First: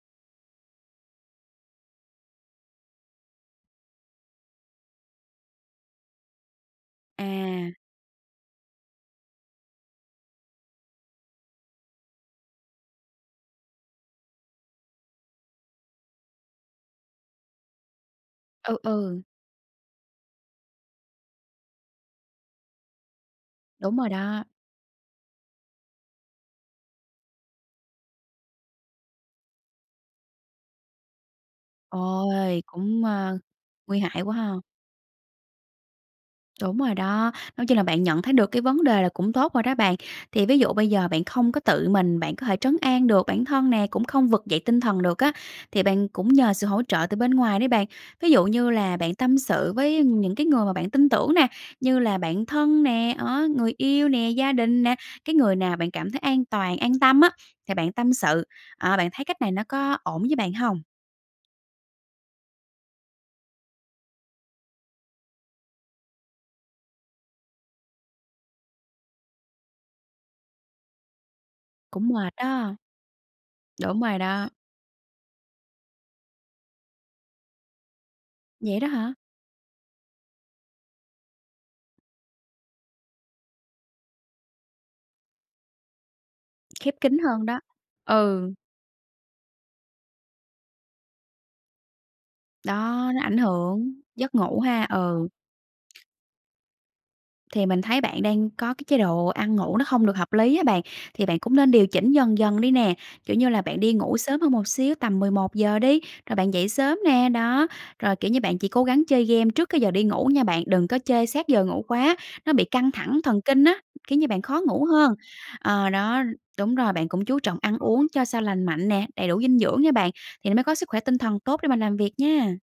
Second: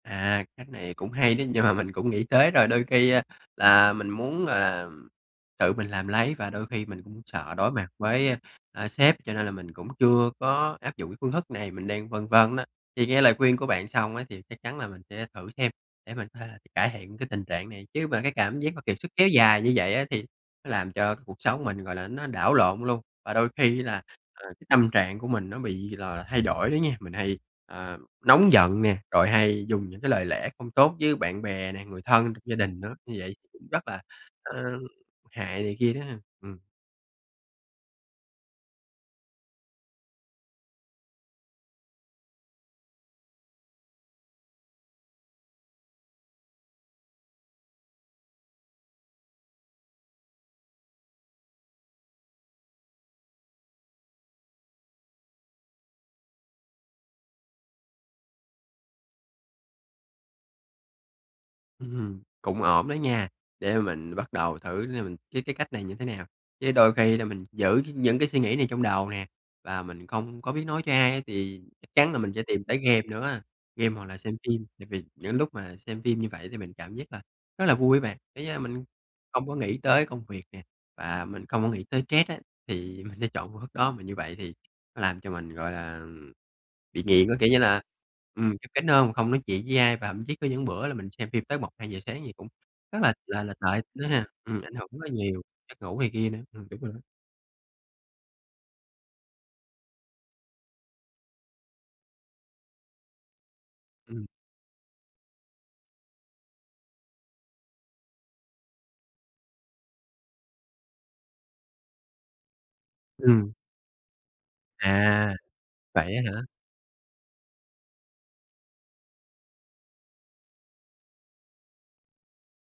À, cách này cũng hay đó, nhưng mà mình cũng nghĩ tới rồi. Đôi khi là mình muốn, gọi là, tự mình làm lấy, và đôi khi mình cũng sợ đối À. mặt với, a, à, sếp, cho nên là mình cũng chưa có áp dụng cái phương thức này, mình đang phân vân á. Thì nghe lời khuyên của bạn xong á, thì chắc chắn là mình sẽ thử xem để mình có thể là cải thiện cái tình trạng này. Chứ mà cái cảm giác Ừ, mà kiệt sức ừ. kéo dài như vậy á, thì nó làm cho cuộc sống mình, gọi là, nó đảo lộn luôn, và đôi khi Đúng là, rồi đó. ờ, cái tâm trạng của mình nó bị, gọi là, thay đổi nữa nha. Mình hay, ờ, nóng giận nè, rồi hay dùng những cái lời lẽ không tốt với bạn bè nè, người thân trong gia Ôi, đình nữa, cũng, như à, vậy cũng rất nguy là, hại quá ha. ờ, hại này kia đó ha. Ừm. Đúng rồi đó. Nói chung là bạn nhận thấy được cái vấn đề là cũng tốt rồi đó bạn. Thì ví dụ bây giờ bạn không có tự mình bạn có thể trấn an được bản thân nè, cũng không vực dậy tinh thần được á, thì bạn cũng nhờ sự hỗ trợ từ bên ngoài đấy bạn. Ví dụ như là bạn tâm sự với những cái người mà bạn tin tưởng nè, như là bạn thân nè, đó, người yêu nè, gia đình nè, cái người nào bạn cảm thấy an toàn, an tâm á, thì bạn tâm sự. Ờ, bạn thấy cách này nó có ổn với bạn hông? Ừm hừm, cũng ổn đó nha. Để mình bắt đầu thử, để mình cái cái cách này như thế nào. Chứ đôi khi thì mình giữ những cái suy nghĩ này trong đầu nè, và mình không có biết nói cho ai, thì chắc Cũng chắn là mình mệt sẽ tìm đó. tới game nữa á, game Đúng hoặc là rồi xem đó. phim. Tại vì những lúc mà xem phim như vậy thì mình cảm giác là rất là vui á bạn, cái, a, Vậy mình đó hả? không có nghĩ tới công việc nè, và mình không có nghĩ tới stress á, thì mình sẽ chọn phương thức đó. Mà như vậy thì nó làm cho mình, gọi là, ừm, Khép bị kín nghiện á, hơn kiểu như đó. là, ừm, Ừ. cái cái nơi mà không nói chuyện với ai. Và thậm chí có những bữa là mình xem phim tới 1:00-2:00 sáng gì cũng rất Đó, là nó ảnh là là tệ hưởng nữa ha, giấc ngủ ừm, ảnh ha, hưởng quá ừ. nhiều, giấc ngủ này kia nữa. Ừm, đúng rồi đó. Thì mình thấy bạn đang có cái chế độ ăn ngủ nó không được hợp lý á bạn, thì bạn cũng nên điều chỉnh dần dần đi nè, kiểu như là bạn đi ngủ Ừm. sớm hơn một xíu, tầm 11:00 đi, rồi bạn dậy sớm nè. Đó, rồi, kiểu như, bạn chỉ cố gắng chơi game trước cái giờ đi ngủ nha bạn, đừng có chơi sát giờ ngủ quá, nó bị căng thẳng thần Ừm. kinh á, kiểu như, bạn khó ngủ hơn. À, Ờ, vậy á đó, hả? đúng rồi. Bạn cũng chú trọng ăn uống cho sao lành mạnh nè, đầy đủ dinh dưỡng nha bạn, thì nó mới có sức khỏe tinh thần tốt để mình làm việc nha.